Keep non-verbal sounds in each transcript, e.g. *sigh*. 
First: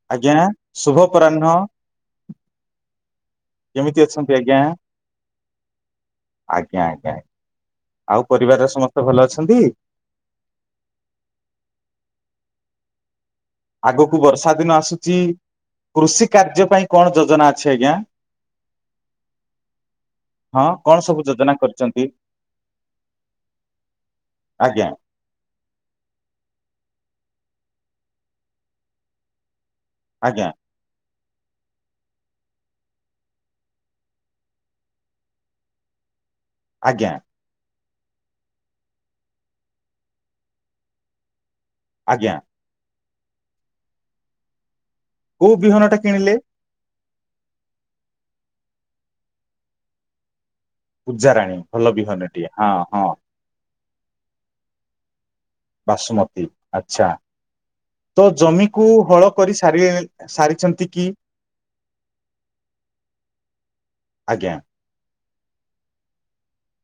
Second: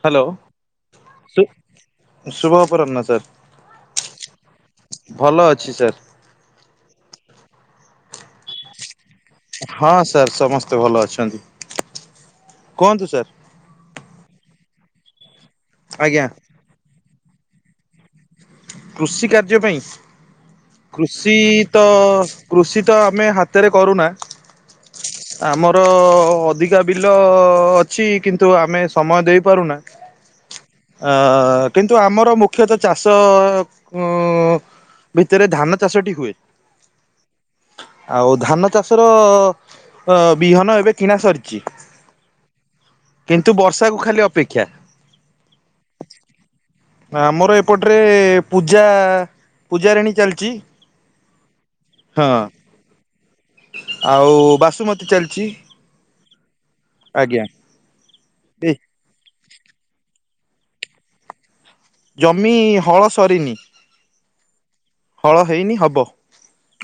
Hello ଆଜ୍ଞା ଶୁଭ ଶୁ ଅପରାହ୍ନ। ଶୁଭ ଅପରାହ୍ନ ସାର୍ କେମିତି ଅଛନ୍ତି ଆଜ୍ଞା? ଭଲ ଅଛି ସାର୍। ଆଜ୍ଞା ଆଜ୍ଞାା ଆଉ ପରିବାର ସମସ୍ତେ ଭଲ ଅଛ ହଁ ସାର୍ ସମସ୍ତେ ଭଲ ଅଛନ୍ତି କୁହନ୍ତୁ ସାର୍? ଆଗକୁ ବର୍ଷା ଦିନ ଆସୁଛି ଆଜ୍ଞା କୃଷି କାର୍ଯ୍ୟ ପାଇଁ କଣ ଯୋଜନା ଅଛି ଆଜ୍ଞା। କୃଷି କାର୍ଯ୍ୟ ପାଇଁ। ହଁ କଣ ସବୁ କୃଷି ଯୋଜନା ତ କରିଛନ୍ତି? କୃଷି ତ ଆମେ ହାତରେ କରୁନା। ଆଜ୍ଞା ଆମର ଅଧିକା ବିଲ ଅଛି କିନ୍ତୁ ଆମେ ସମୟ ଦେଇପାରୁନା। ଆଜ୍ଞା। ଆ କିନ୍ତୁ ଆମର ମୁଖ୍ୟତଃ ଚାଷ କ ଭିତରେ ଧାନ ଚାଷଟି ହୁଏ। ଆଜ୍ଞା। ଆଉ ଧାନ ଚାଷର ବିହନ ଏବେ କିଣା ସରିଛି। ଆଜ୍ଞା। କିନ୍ତୁ ବର୍ଷାକୁ ଖାଲି ଅପେକ୍ଷା। କୋଉ ବିହନଟା କିଣିଲେ? ନା ଆମର ଏପଟରେ ପୂଜା ପୂଜାରିଣୀ ଚାଲିଛି। ପୂଜା ରାଣୀ ଭଲ ବିହନ ଟିଏ ହଁ ହଁ। ଆଉ ବାସୁମତୀ ଚାଲିଛି। ବାସୁମତୀ ଆଚ୍ଛା। ତ ଏ ଜମିକୁ ହଳ କରି ସାରି ସାରିଛନ୍ତି କି? ଜମି ହଳ ସରିନି। ଆଜ୍ଞା। ହଳ ହେଇନି ହବ।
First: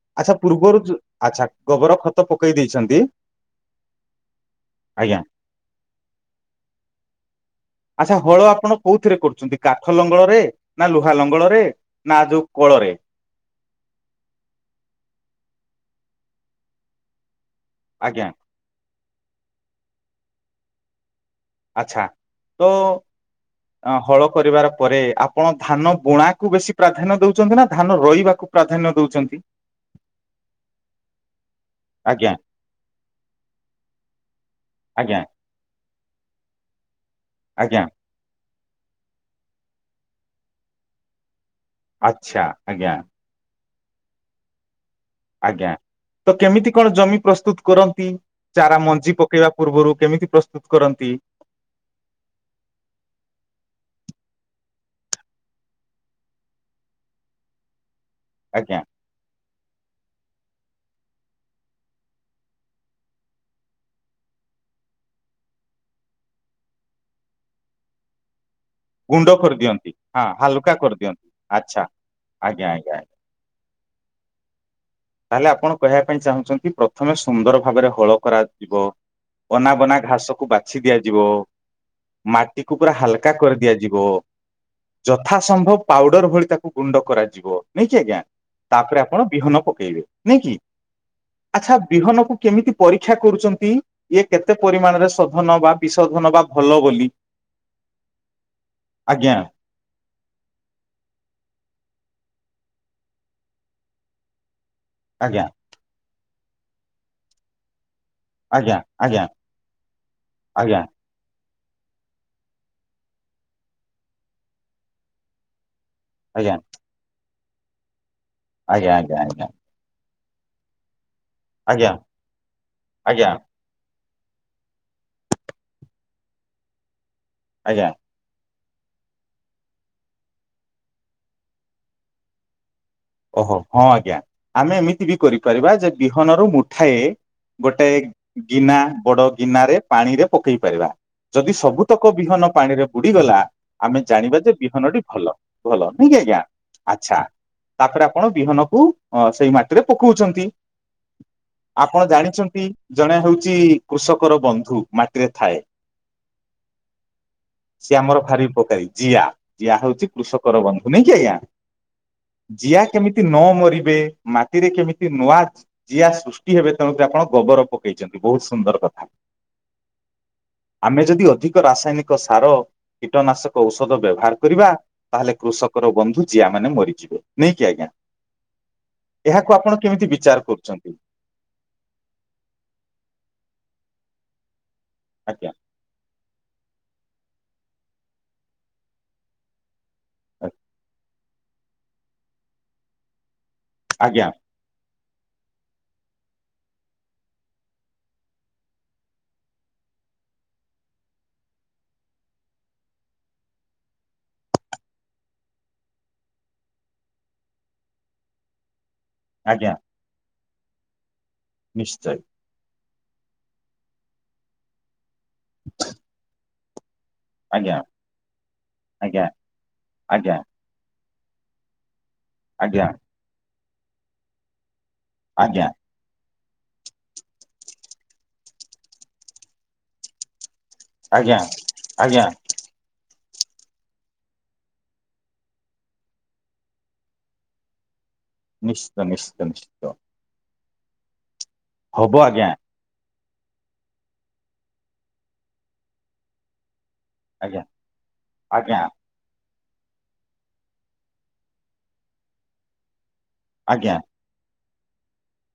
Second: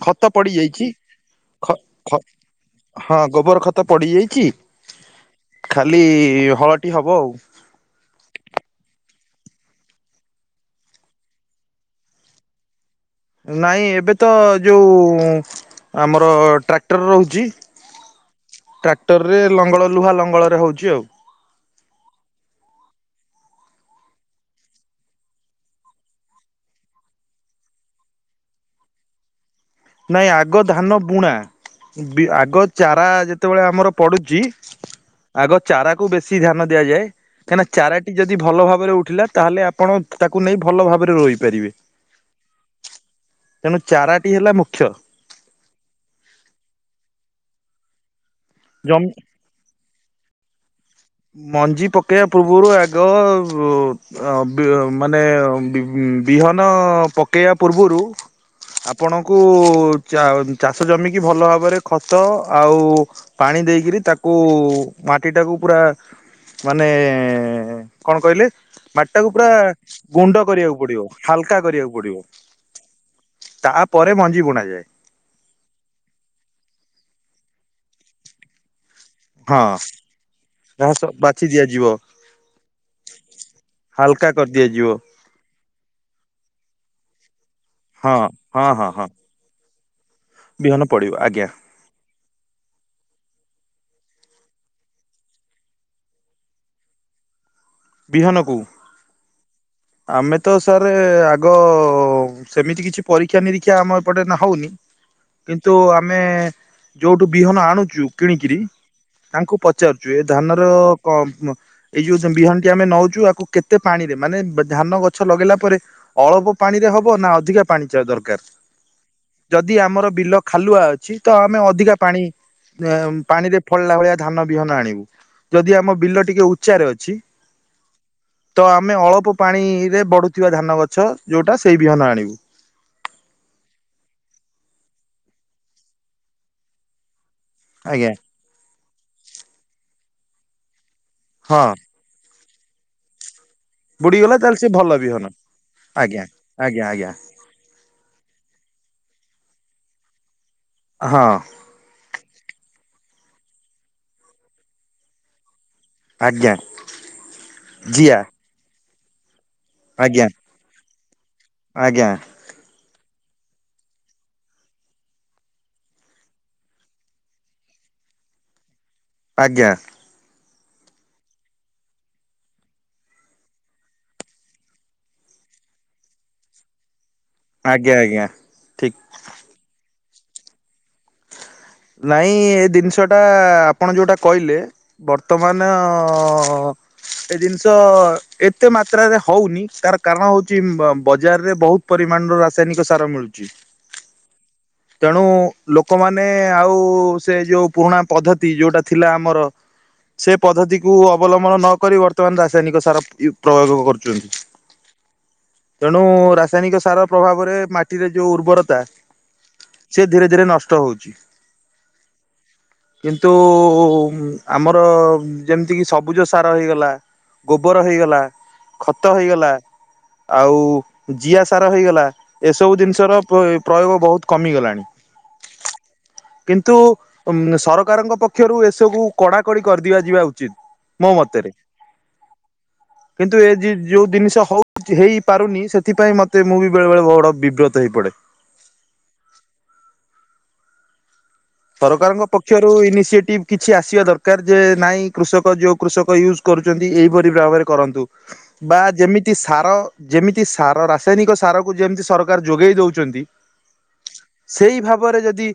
ଖତ ଆଚ୍ଛା ପୂର୍ବରୁ ପଡିଯାଇଛି ଯୋ- ଆଚ୍ଛା ଖ ଗୋବର ଖତ ଖ ପକେଇ ଦେଇଛନ୍ତି ହଁ ଗୋବର ଖତ ପଡିଯାଇଛି। ଆଜ୍ଞା। ଖାଲି ହଳଟି ହବ ଆଉ ଆଚ୍ଛା ହଳ ଆପଣ କୋଉଥିରେ କରୁଛନ୍ତି କାଠ ଲଙ୍ଗଳରେ ନା ଲୁହା ଲଙ୍ଗଳରେ? ନା ଯୋଉ କଲ୍ଲୋରେ। ନାଇଁ ଏବେ ତ ଯୋଉଁ ଆମର ଟ୍ରାକ୍ଟର ରହୁଛି। ଆଜ୍ଞା। ଟ୍ରାକ୍ଟରରେ ଲଙ୍ଗଳ ଲୁହା ଲଙ୍ଗଳରେ ହଉଛି ଆଉ ଆଚ୍ଛା ତ ଅ ହଳ କରିବାର ପରେ ଆପଣ ଧାନ ବୁଣାକୁ ବେଶୀ ପ୍ରାଧାନ୍ୟ ଦଉଛନ୍ତି ନା ଧାନ ରଇବାକୁ? ପ୍ରାଧାନ୍ୟ ଦଉଛନ୍ତି। ନାଇଁ ଆଗ ଧାନ ବୁଣା ଆଜ୍ଞା ଆଗ ଚାରା ଯେତେବେଳେ ଆମର ପଡୁଛି ଆଜ୍ଞା। ଆଗ ଚାରାକୁ ବେଶୀ ଧ୍ୟାନ ଦିଆଯାଏ କାହିଁକିନା ଆଜ୍ଞା ଚାରା ଟି ଯଦି ଭଲ ଭାବରେ ଉଠିଲା ତାହେଲେ ଆପଣ ତାକୁ ନେଇ ଭଲ ଭାବରେ ରୋଇ ପାରିବେ। ଆଚ୍ଛା ଆଜ୍ଞା। ତେଣୁ ଚାରାଟି ହେଲା ମୁଖ୍ୟ। ଆଜ୍ଞା। ତ କେମିତି କଣ ଜମି ପ୍ରସ୍ତୁତ କରନ୍ତି? ଚାରା ଜମି ମଞ୍ଜି ପକେଇବା ପୂର୍ବରୁ କେମିତି ପ୍ରସ୍ତୁତ କରନ୍ତି? ମଞ୍ଜି ପକେଇବା ପୂର୍ବରୁ ଆଗ ଅ ବି ମାନେ ବି ବିହନ ପକେଇବା ପୂର୍ବରୁ ଆଜ୍ଞା। ଆପଣଙ୍କୁ ଚା ଚାଷ ଜମିିକି ଭଲ ଭାବରେ ଖତ ଆଉ ପାଣି ଦେଇକରି ତାକୁ ମାଟି ଟାକୁ ପୁରା ମାନେ କଣ କହିଲେ ଗୁଣ୍ଡ ମାଟିଟାକୁ ପୁରା କରିଦିଅନ୍ତି। ହଁ ଗୁଣ୍ଡ ହାଲୁକା କରିବାକୁ ପଡ଼ିବ କରିଦିଅନ୍ତି ହାଲକା ଆଚ୍ଛା କରିବାକୁ ଆଜ୍ଞା ଆଜ୍ଞା। ପଡ଼ିବ। ତାପରେ ମଞ୍ଜି ବୁଣାଯାଏ। ତାହେଲେ ଆପଣ କହିବା ପାଇଁ ଚାହୁଁଚନ୍ତି ପ୍ରଥମେ ସୁନ୍ଦର ଭାବରେ ହଳ କରାଯିବ ହଁ ଅନାବନା ଘାସକୁ ବାଛି ଘାସ ଦିଆଯିବ ବାଛି ଦିଆଯିବ ମାଟିକୁ ପୁରା ହାଲକା କରିଦିଆଯିବ ହାଲକା କରିଦିଆଯିବ ଯ ଯଥା ସମ୍ଭବ ପାଉଡର ଭଳି ତାକୁ ଗୁଣ୍ଡ କରାଯିବ ନାଇଁକି ହଁ ଆଜ୍ଞା ହଁ ହଁ ତାପରେ ହଁ ଆପଣ ବିହନ ପକେଇଲେ ନାଇଁକି ବିହନ ପଡିବ ଆଜ୍ଞା ଆଚ୍ଛା ବିହନକୁ କେମିତି ପରୀକ୍ଷା କରୁଚନ୍ତି ଇଏ କେତେ ପରିମାଣରେ ସାଧନବା ବିଶୋଧନ ବା ଭଲ ବୋଲି? *inaudible* ବିହନକୁ। ଆଜ୍ଞା। ଆମେତ ସାର୍ ଆଗ ସେମିତି କିଛି ପରୀକ୍ଷା ନିରୀକ୍ଷା ଆମ ଏପଟେ ହଉନି। ଆଜ୍ଞା। କିନ୍ତୁ ଆମେ ଯୋଉଠୁ ବିହନ ଆଣୁଚୁ କିଣିକିରି ଆଜ୍ଞା ଆଜ୍ଞା ତାଙ୍କୁ ପଚାରୁଚୁ ଏଧାନର ଆଜ୍ଞା କ ମ୍ପ ଏଇ ଯୋଉ ବିହନଟି ଆମେ ନଉଛୁ ଆକୁ କେତେ ପାଣିରେ ମାନେ ଧାନ ଗଛ ଲଗେଇଲା ପରେ ଆଜ୍ଞା ଅଳପ ପାଣିରେ ହବ ନା ଅଧିକା ପାଣିଚା ଦରକାର୍? ଆଜ୍ଞା ଆଜ୍ଞା ଆଜ୍ଞା। ଯଦି ଆମର ବିଲ ଖାଲୁଆ ଅଛି ତଆମେ ଆଜ୍ଞା ଆଜ୍ଞା ଅଧିକା ପାଣି ଅଁ ଆଜ୍ଞା ପାଣିରେ ଫଳିଲା ଭଳିଆ ଧାନ ବିହନ ଆଣିବୁ ଯଦି ଆମ ବିଲ ଟିକେ ଉଚ୍ଚାରେ ଅଛି ଆଜ୍ଞା। ତ ଆମେ ଅଳ୍ପ ପାଣିରେ ବଢୁଥିବା ଧାନ ଗଛ ଯୋଉଟା ସେଇ ବିହନ ଆଣିବୁ। ଓହୋ ହଁ ଆଜ୍ଞା ଆମେ ଏମିତିବି କରିପାରିବା ଯେବିହନରୁ ମୁଠାଏ ଗୋଟେ ଆଜ୍ଞା ଗିନା ବଡ଼ ଗିନାରେ ପାଣିରେ ପକେଇ ପାରିବା ଯଦି ହଁ ସବୁ ତକ ବିହନ ପାଣିରେ ବୁଡ଼ିଗଲା ଆମେ ବୁଡିଗଲା ଜାଣିବାଯେ ତାହେଲେ ସେ ବିହନଟି ବିହନ ଭଲ ଭଲ ନୁହଁକି ଆଜ୍ଞା ଆଚ୍ଛା। ତାପରେ ଆପଣ ବିହନକୁ ଅ ସେଇ ମାଟିରେ ପକଉଛନ୍ତି। ହଁ। ଆପଣ ଜାଣିଚନ୍ତି ଜଣେ ହଉଚି କୃଷକର ବନ୍ଧୁ ମାଟିରେ ଥାଏ। ଆଜ୍ଞା ସିଏ ଜିଆ ଆମର ଭାରି ଉପକାରୀ ଜିଆ ଜିଆ ହଉଚି ଆଜ୍ଞା କୃଷକର ବନ୍ଧୁ ନାଇଁକି ଆଜ୍ଞା। ଆଜ୍ଞା। ଜିଆ କେମିତି ନମରିବେ ମାଟିରେ କେମିତି ନୂଆ ଯିଆ ସୃଷ୍ଟି ହେବେ ତେଣୁକରି ଆପଣ ଗୋବର ପକେଇଚନ୍ତି ବହୁତ୍ ସୁନ୍ଦର କଥା। ଆଜ୍ଞା। ଆମେ ଯଦି ଅଧିକ ରାସାୟନିକ ସାର କୀଟନାଶକ ଔଷଧ ବ୍ୟବହାର କରିବା ତାହେଲେ କୃଷକର ବନ୍ଧୁ ଜିଆ ମାନେ ମରିଯିବେ। ନେଇକି ଆଜ୍ଞା ଠିକ ଏହାକୁ ଆପଣ କେମିତି ବିଚାର କରୁଚନ୍ତି? ନାଇଁ ଏଦିନିଷଟା ଆପଣ ଯୋଉଟା କହିଲେ ଆଜ୍ଞା ବର୍ତ୍ତମାନ ହଁ ଏ ଜିନିଷ ଏତେ ମାତ୍ରାରେ ହଉନି ତାର କାରଣ ହଉଛି ବଜାରରେ ବହୁତ ପରିମାଣର ରାସାୟନିକ ସାର ମିଳୁଛି। ଆଜ୍ଞା। ତେଣୁ ଲୋକମାନେ ଆଉ ସେ ଯୋଉ ପୁରୁଣା ପଦ୍ଧତି ଯୋଉଟା ଥିଲା ଆମର ସେ ପଦ୍ଧତିକୁ ଅବଲମ୍ବନ ନ କରି ବର୍ତ୍ତମାନ ରାସାୟନିକ ସାର-ୟୁ ପ୍ରୟୋଗ କରୁଛନ୍ତି। ତେଣୁ ରାସାୟନିକ ସାର ପ୍ରଭାବରେ ମାଟିରେ ଯୋଉ ଉର୍ବରତା ଆଜ୍ଞା। ସେି ଧୀରେ ଧୀରେ ନଷ୍ଟ ହଉଛି। ନିଶ୍ଚୟ। କିନ୍ତୁ ଆମର ଯେମିତି କିି ସବୁଜ ସାର ହେଇଗଲା। ଆଜ୍ଞା ଗୋବର ହେଇଗଲା ଖତ ଆଜ୍ଞା ହେଇଗଲା ଆଜ୍ଞା ଆଉ ଜିଆ ସାର ହେଇଗଲା ଏସବୁ ଆଜ୍ଞା ଜିନିଷର ପ ଏ ପ୍ରୟୋଗ ବହୁତ କମିଗଲାଣି। ଆଜ୍ଞା। କିନ୍ତୁ ସରକାରଙ୍କ ପକ୍ଷରୁ ଏସବୁ କଡାକଡି କରିଦିଆ ଯିବା ଉଚିତ। ମୋ ଆଜ୍ଞା ମତରେ। ଆଜ୍ଞା କିନ୍ତୁ ଏ ଜି ଯଉ ଜିନିଷ ହଉ -ହେଇପାରୁନି ସେଥିପାଇଁ ମତେ ମୁଁ ବି ବେଳେବେଳେ ବଡ଼ ବିବ୍ରତ ହେଇ ପଡେ। ନିଶ୍ଚିତ ନିଶ୍ଚିତ ନିଶ୍ଚିତ। ହବ ସରକାରଙ୍କ ଆଜ୍ଞା ପକ୍ଷରେ କିନ୍ତୁ ଇନସିଏଟିଭ କିଛି ଆସିବା ଦରକାର ଯେ ନାଇଁ କୃଷକ ଯୋଉ କୃଷକ ୟୁଜ୍ କରୁଛନ୍ତି ଏଇ ଠିକ ଆଜ୍ଞା ଭାବରେ କରନ୍ତୁ। ଆଜ୍ଞା ବା ଯେମି ତି ସାର ଯେମିତି ସାର ରାସାୟନିକ ସାରକୁ ଯେମିତି ସରକାର ଯୋଗେଇ ଦଉଛନ୍ତି ଆଜ୍ଞା। ସେଇ ଭାବରେ ଯଦି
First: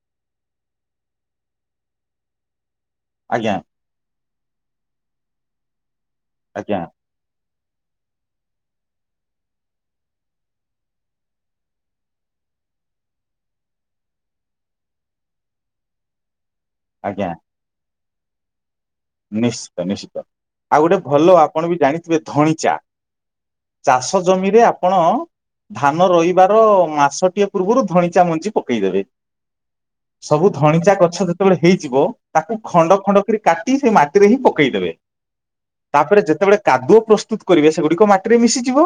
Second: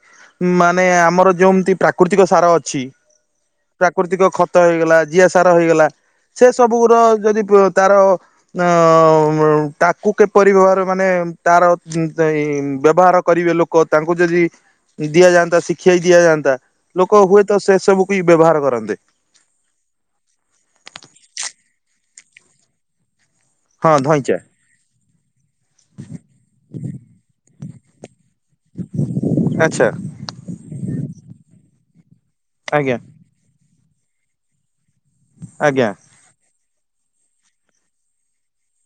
ମାନେ ଆମର ଯୋମିତି ପ୍ରାକୃତିକ ସାର ଅଛି। ଆଜ୍ଞା। ପ୍ରାକୃତିକ ଖତ ହେଇଗଲା ଜିଆସାର ହେଇଗଲା ସେ ଆଜ୍ଞା ସବୁୁର ଯଦି ତାର ଅ ତାକୁ କିପରି ବେବହାର ମାନେ ତାର ବ୍ୟବହାର କରିବେ ଲୋକ କୋ ତାଙ୍କୁ ଯଦି ଦିଆ ଯାଆନ୍ତା ତ ଶିଖେଇ ଦିଆଯାନ୍ତା ଲୋକ ଆଜ୍ଞା ହୁଏତ ସେ ସବୁକୁଇ ବ୍ୟବହାର କରନ୍ତେ। ନିଶ୍ଚିତ ନିଶ୍ଚିତ ଆଉ ଗୋଟେ ଭଲ ଆପଣ ବି ଜାଣିଥିବେ ଧଣିଚା। ହଁ ଚାଷ ଧଇଁଚା ଜମିରେ ଆପଣ ଧାନ ରୋଇବାର ମାସଟିଏ ପୂର୍ବରୁ ଧଣିଚା ମଞ୍ଜି ପକେଇଦେବେ ଆଚ୍ଛା ସବୁ ଧଣିଚା ଗଛ ଯେତେବେଳେ ହେଇଯିବ ତାକୁ ଆଜ୍ଞା ଖଣ୍ଡ ଖଣ୍ଡ କିରି କାଟି ସେଇ ମାଟିରେ ହିଁ ପକେଇଦେବେ। ଆଜ୍ଞା। ତାପରେ ଯେତେବେଳେ କାଦୁଅ ପ୍ରସ୍ତୁତ କରିବେ ସେଗୁଡିକ ମାଟିରେ ମିଶିଯିବ।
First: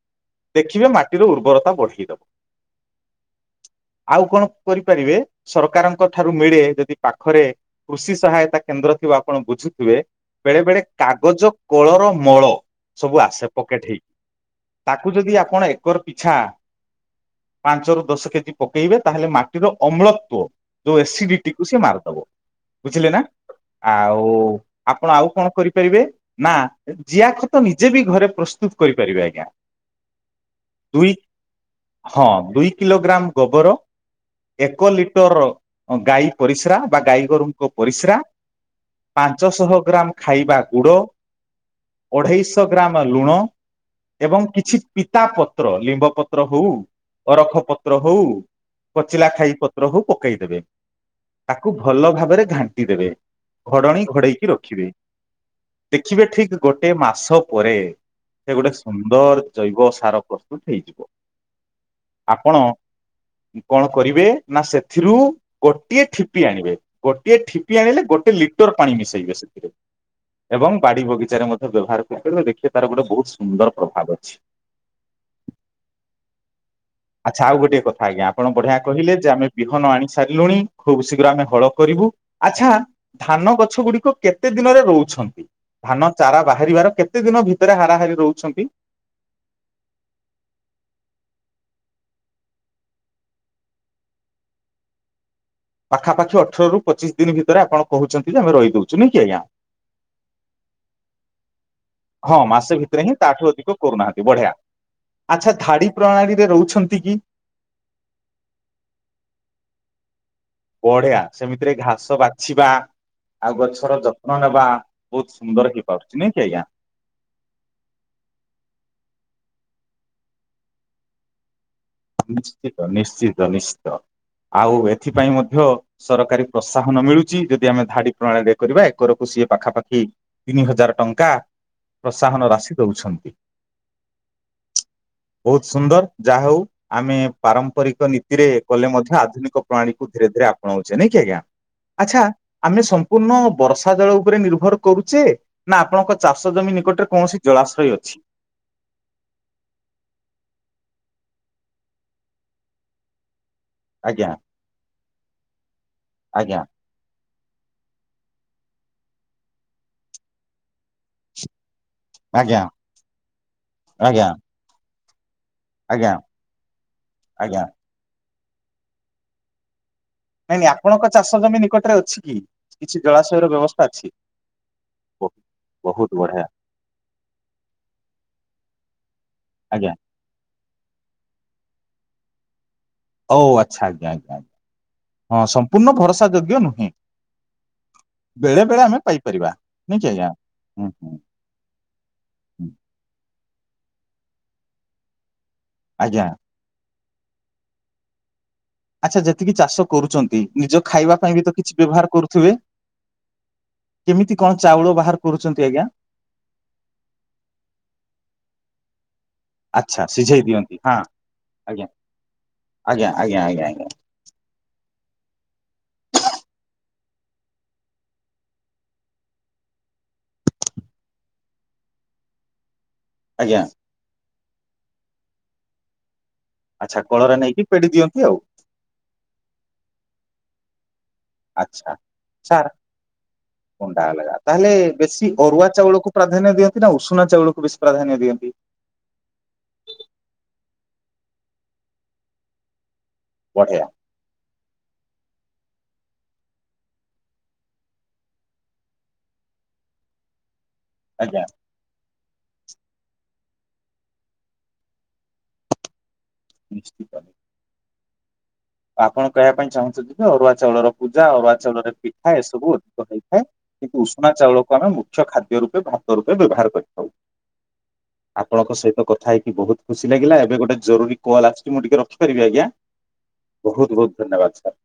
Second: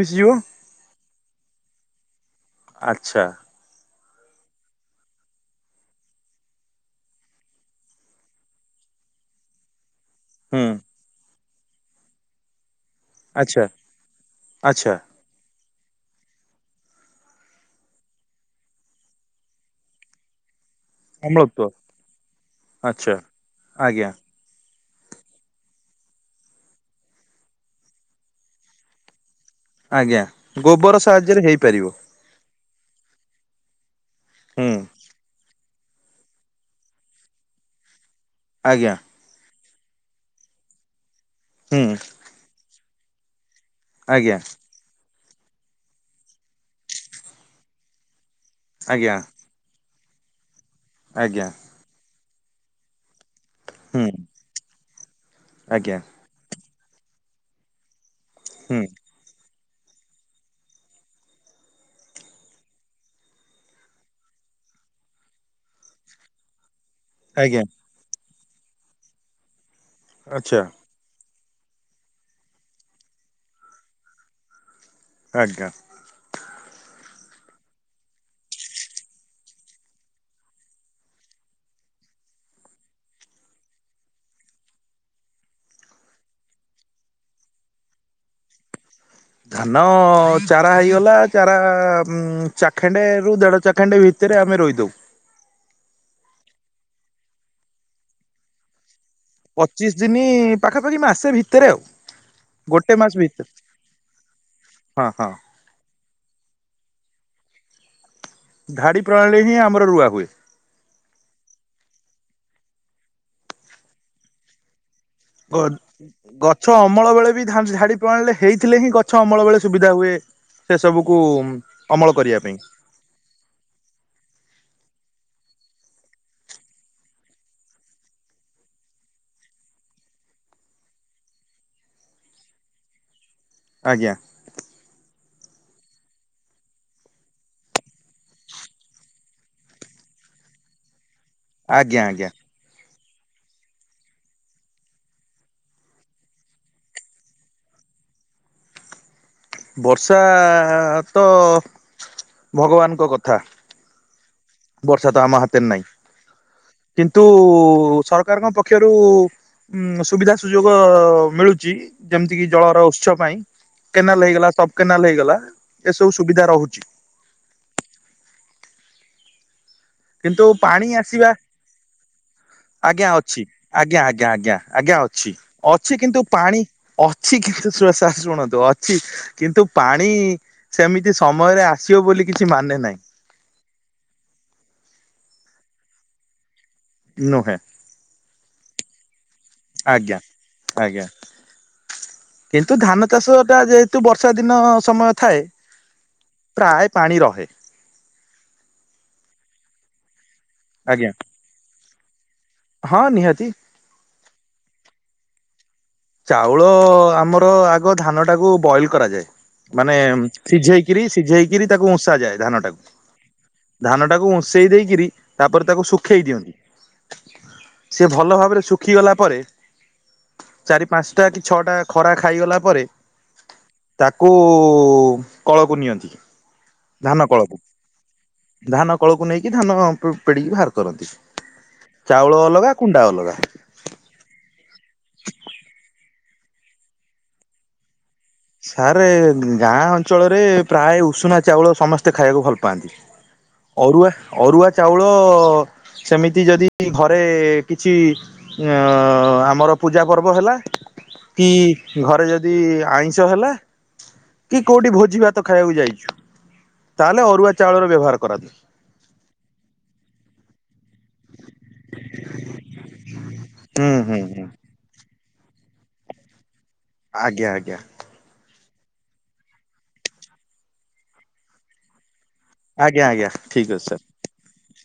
ମିଶିଯିବ। ଦେଖିବେ ମାଟିର ଉର୍ବରତା ବଢେଇଦବ। ଆଚ୍ଛା। ଆଉ କଣ କରିପାରିବେ ସରକାରଙ୍କ ଠାରୁ ମିଳେ ଯଦି ପାଖରେ କୃଷି ସହାୟତା କେନ୍ଦ୍ର ଥିବ ଆପଣ ବୁଝୁଥିବେ ବେଳେ ହୁଁ ବେଳେ କାଗଜ କୋଳର ମଳ ସବୁ ଆସେ ଆଚ୍ଛା ପକେଟ ହେଇକି ଆଚ୍ଛା ତାକୁ ଯଦି ଆପଣ ଏକର ପିଛା ପାଞ୍ଚରୁ ଦଶ କେଜି ପକେଇବେ ତାହେଲେ ମାଟିର ଅମ୍ଳତ୍ୱ ଯୋଉ ଏସିଡିଟି ଅମ୍ଳତ୍ଵ କୁ ସି ମାରିଦବ ବୁଝିଲେ ଆଚ୍ଛା ନା। ଆଜ୍ଞା ଆଉ ଆପଣ ଆଉ କଣ କରିପାରିବେ ନା ଜିଆଖତ ନିଜେ ବି ଘରେ ପ୍ରସ୍ତୁତ କରିପାରିବେ ଆଜ୍ଞା। ଆଜ୍ଞା ଗୋବର ଦୁଇ ସାହାଯ୍ୟରେ ହେଇ ପାରିବ। ହଁ ଦୁଇ କିଲୋଗ୍ରାମ ଗୋବର, ହୁଁ ଏକ ଲିଟର ଗାଈ ପରିସ୍ରା ବା ଗାଈ ଗୋରୁଙ୍କ ପରିସ୍ରା ଆଜ୍ଞା। ପାଞ୍ଚଶହ ଗ୍ରାମ ଖାଇବା ଗୁଡ଼ ହୁଁ। ଅଢ଼େଇ ଶହ ଗ୍ରାମ ଲୁଣ ଆଜ୍ଞା ଏବଂ କିଛି ପିତା ପତ୍ର ଲିମ୍ବ ପତ୍ର ହଉ, ଅରଖ ପତ୍ର ହଉ, ଆଜ୍ଞା କୋଚିଲା ଖାଇ ପତ୍ର ହଉ ପକେଇ ଦେବେ। ଆଜ୍ଞା। ତାକୁ ଭଲ ଭାବରେ ଘାଣ୍ଟି ଦେବେ। ଘୋଡ଼ଣୀ ହୁଁ ଘୋଡେ଼ଇ କି ରଖିବେ ଆଜ୍ଞା ଦେଖିବେ ଠିକ୍ ଗୋଟେ ମାସ ପରେ ସେ ଗୋଟେ ହୁଁ ସୁନ୍ଦର ଜୈବ ସାର ପ୍ରସ୍ତୁତ ହେଇଯିବ। ଆପଣ କଣ କରିବେ ନା ସେଥିରୁ ଗୋଟିଏ ଠିପି ଆଣିବେ। ଗୋଟିଏ ଆଜ୍ଞା ଠିପି ଆଣିଲେ ଗୋଟେ ଲିଟର ପାଣି ମିଶେଇବେ ସେଥିରେ। ଆଚ୍ଛା ଏବଂ ବାଡ଼ି ବଗିଚାରେ ମଧ୍ୟ ବ୍ୟବହାର କରିପାରିବ ଦେଖିବେ ତାର ଗୋଟେ ବହୁତ ସୁନ୍ଦର ପ୍ରଭାବ ଅଛି। ଆଜ୍ଞା। ଆଚ୍ଛା ଆଉ ଗୋଟେ କଥା ଆଜ୍ଞା ଆପଣ ବଢ଼ିଆ କହିଲେ ଯେ ଆମେ ବିହନ ଆଣି ସାରିଲୁଣି ଖୁବ୍ ଶୀଘ୍ର ଆମେ ହଳ କରିବୁ। ଆଚ୍ଛା ଧାନ ଗଛ ଗୁଡ଼ିକ କେତେ ଦିନରେ ରୋଉଛନ୍ତି? ଧାନ ଚାରା ବାହାରିବାର କେତେ ଦିନ ଭିତରେ ହାରାହାରି ରୋଉଛନ୍ତି? ଧାନ ଚାରା ହେଇଗଲା ଚାରା ଉ ଚାଖେଣ୍ଡେ ରୁ ଦେଢ଼ ଚାଖେଣ୍ଡେ ଭି ଭିତରେ ଆମେ ରୋଇଦଉ। ପାଖାପାଖି ଅଠର ରୁ ପଚିଶ ଦିନ ଭିତରେ ଆପଣ କହୁଛନ୍ତି ଯେ ଆମେ ରୋଇ ଦଉଛୁ ନୁହେଁ କି ଆଜ୍ଞା? ପଚିଶି ଦିନି ପାଖାପାଖି ମାସେ ଭିତରେ ଆଉ। ହଁ ମାସେ ଗୋଟେ ଭିତରେ ମାସ ହିଁ ତାଠୁ ଅଧିକ କରୁନାହାନ୍ତି ବଢ଼ିଆ। ହଁ ହଁ ଆଚ୍ଛା ଧାଡି ପ୍ରଣାଳୀରେ ରୋଉଛନ୍ତି କି? ଧାଡି ପ୍ରଣାଳୀରେ ହିଁ ଆମର ରୁଆ ହୁଏ। ବଢ଼ିଆ ସେମିତିରେ ଘାସ ବାଛିବା ଆଉ ଗଛର ଯତ୍ନ ନେବା ବହୁତ ଗ ସୁନ୍ଦର ହେଇ ପାରୁଛି ନାଇଁ କି ଗଛ ଆଜ୍ଞା? ଅମଳ ବେଳେ ବି ଝାଡି ପ୍ରଣାଳୀରେ ହେଇଥିଲେ ହିଁ ଗଛ ଅମଳ ବେଳେ ସୁବିଧା ହୁଏ ସେ ସବୁକୁ। ଅମଳ କରିବା ପାଇଁ ନିଶ୍ଚିତ ନିଶ୍ଚିତ ନିଶ୍ଚିତ। ଆଉ ଏଥିପାଇଁ ମଧ୍ୟ ସରକାରୀ ପ୍ରୋସାହନ ମିଳୁଛି ଯଦି ଆମେ ଧାଡି ପ୍ରଣାଳୀ ରେ କରିବା ଏକରକୁ ସିଏ ପାଖା ପାଖି ତିନି ହଜାର ଟଙ୍କା ପ୍ରୋତ୍ସାହନ ରାଶି ଦଉଛନ୍ତି। ଆଜ୍ଞା। ବହୁତ ସୁନ୍ଦର ଯାହା ହଉ। ଆମେ ପାରମ୍ପରିକ ନୀତିରେ କଲେ ମଧ୍ୟ ଆଧୁନିକ ପ୍ରାଣଳୀ କୁ ଧୀରେ ଧୀରେ ଆପଣାଉଛେ ନାଇଁ କି ଆଜ୍ଞା। ଆଜ୍ଞା ଆଚ୍ଛା ଆଜ୍ଞା। ଆମେ ସମ୍ପୂର୍ଣ୍ଣ ବର୍ଷା ଜଳ ଉପରେ ନିର୍ଭର କରୁଛେ ନା ଆପଣଙ୍କ ଚାଷ ଜମି ନିକଟରେ କୌଣସି ଜଳାଶୟ ଅଛି।? ବର୍ଷା ତ ଭଗବାନଙ୍କ କଥା। ଆଜ୍ଞା। ବର୍ଷା ତ ଆମ ହାତରେ ନାଇଁ। ଆଜ୍ଞା। କିନ୍ତୁ ସରକାରଙ୍କ ପକ୍ଷରୁ ଉଁ ସୁବିଧା ସୁଯୋଗ ମିଳୁଚି ଯେମିତି କିି ଆଜ୍ଞା ଜଳର ଉତ୍ସ ପାଇଁ ଆଜ୍ଞା କେନାଲ ହେଇଗଲା ସବ କେନାଲ ହେଇଗଲା ଆଜ୍ଞା ଏସବୁ ସୁବିଧା ରହୁଚି। ଆଜ୍ଞା। କିନ୍ତୁ ନାଇଁ ନାଇଁ ପାଣି ଆପଣଙ୍କ ଆସିବା ଚାଷ ଜମି ନିକଟରେ ଅଛି କି କିଛି ଆଜ୍ଞା ଅଛି ଜଳାଶୟର ବ୍ୟବସ୍ଥା ଆଜ୍ଞା ଅଛି ଆଜ୍ଞା ଆଜ୍ଞା ଆଜ୍ଞା ଅଛି। ବହୁତ ଅଛି ବହୁତ କିନ୍ତୁ ବଢିଆ ପାଣି ଅଛି କିନ୍ତୁ ଶୁଣ ସାର ଶୁଣନ୍ତୁ ଅଛି କିନ୍ତୁ ଆଜ୍ଞା ପାଣି ସେମିତି ସମୟରେ ଆସିବ ବୋଲି କିଛି ମାନେ ନାହିଁ। ହଉ ଆଚ୍ଛା ଆଜ୍ଞା ଆଜ୍ଞା ଆଜ୍ଞା ହଁ ସମ୍ପୂର୍ଣ୍ଣ ଭରସା ଯୋଗ୍ୟ ନୁହେଁ। ନୁହେଁ ବେଳେ ବେଳେ ଆମେ ପାଇପାରିବା ନୁହୁଁ କି ଆଜ୍ଞା ହୁଁ ଆଜ୍ଞା ହୁଁ। ହୁଁ କିନ୍ତୁ ଧାନ ଚାଷ ଟା ଯେହେତୁ ବର୍ଷା ଦିନ ସମୟ ଥାଏ ଆଜ୍ଞା। ପ୍ରାୟେ ପାଣି ରହେ। ଆଚ୍ଛା ଯେତିକି ଚାଷ କରୁଚନ୍ତି ନିଜ ଆଜ୍ଞା ଖାଇବା ପାଇଁ ବି ତ କିଛି ବ୍ୟବହାର କରୁଥିବେ? ହଁ ନିହାତି। କେମିତି କଣ ଚାଉଳ ବାହାର କରୁଚନ୍ତି ଆଜ୍ଞା? ଚାଉଳ ଆମର ଆଗ ଧାନ ଟାକୁ ବଏଲ କରାଯାଏ। ମାନେ ଆଚ୍ଛା ସିଝେଇ ଦିଅନ୍ତି ହଁ ସିଝେଇକିରି ସିଝେଇକିରି ଆଜ୍ଞା ତାକୁ ଉଁସା ଯାଏ ଧାନ ଟାକୁ ଆଜ୍ଞା ଆଜ୍ଞା ଆଜ୍ଞା ଆଜ୍ଞା ଧାନା ତାକୁ ଉଁସେଇ ଦେଇକିରି ତାପରେ ତାକୁ ଶୁଖେଇ ଦିଅନ୍ତି। ସିଏ ଭଲ ଭାବରେ ଶୁଖି ଗଲା ପରେ ଚାରି ପାଞ୍ଚଟା କି ଛଅଟା ଖରା ଖାଇଗଲା ପରେ ଆଜ୍ଞା। ତାକୁ କଳକୁ ନିଅନ୍ତି। ଆଚ୍ଛା ଧାନ କଳରେ କଳକୁ ନେଇକି ପେଡ଼ି ଦିଅନ୍ତି ଆଉ। ଧାନ କଳକୁ ନେଇକି ଧାନ ପେ ପେଡ଼ିକି ବାହାର କରନ୍ତି। ଆଚ୍ଛା ଚାଉଳ ସାର ଅଲଗା କୁଣ୍ଡା ଅଲଗା କୁଣ୍ଡା ଅଲଗା ତାହେଲେ ବେଶୀ ଅରୁଆ ଚାଉଳକୁ ପ୍ରାଧାନ୍ୟ ଦିଅନ୍ତି ନା ଉଷୁନା ଚାଉଳକୁ ବେଶୀ ପ୍ରାଧାନ୍ୟ ଦିଅନ୍ତି। ସାରେ ଗାଁ ଅଞ୍ଚଳରେ ପ୍ରାୟ ଉଷୁନା ଚାଉଳ ସମସ୍ତେ ଖାଇବାକୁ ଭଲ ପାଆନ୍ତି। ବଢିଆ ଅରୁଆ ଅରୁଆ ଚାଉଳ ସେମିତି ଯଦି ଘରେ କିଛି ଅଁ ଆମର ପୂଜା ପର୍ବ ହେଲା ଆଜ୍ଞା କି ଘରେ ଯଦି ଆଇଁ ସ ହେଲା କି କୋଉଠି ଭୋଜି ଭାତ ଖାଇବାକୁ ଯାଇଚୁ ନିଶ୍ଚିତ ତାହେଲେ ଅରୁଆ ଚାଉଳର ବ୍ୟବହାର କରାଯାଏ। ଆପଣ କହିବା ପାଇଁ ଚାହୁଁଚନ୍ତି ଯେ ଅରୁଆ ଚାଉଳର ପୂଜା ଅରୁଆ ଚାଉଳରେ ପିଠା ଏସବୁ ଅଧିକ ହେଇଥାଏ ହୁଁ କିନ୍ତୁ ହୁଁ ଉଷୁନା ହୁଁ ଚାଉଳ କୁ ଆମେ ମୁଖ୍ୟ ଖାଦ୍ୟ ରୂପେ ଭାତ ରୂପେ ବ୍ୟବହାର କରି ଆଜ୍ଞା ଆଜ୍ଞା। ଆପଣଙ୍କ ସହିତ କଥା ହେଇକି ବହୁତ ଖୁସି ଲାଗିଲା ଏବେ ଗୋଟେ ଜରୁରୀ କଲ୍ ଆସିଛି ମୁଁ ଟିକେ ରଖିପାରିବି ଆଜ୍ଞା? ଆଜ୍ଞ ଆଜ୍ଞା। ଠିକ୍ ଅଛି ସାର୍। ବହୁତ ବହୁତ ଧନ୍ୟବାଦ ସାର୍।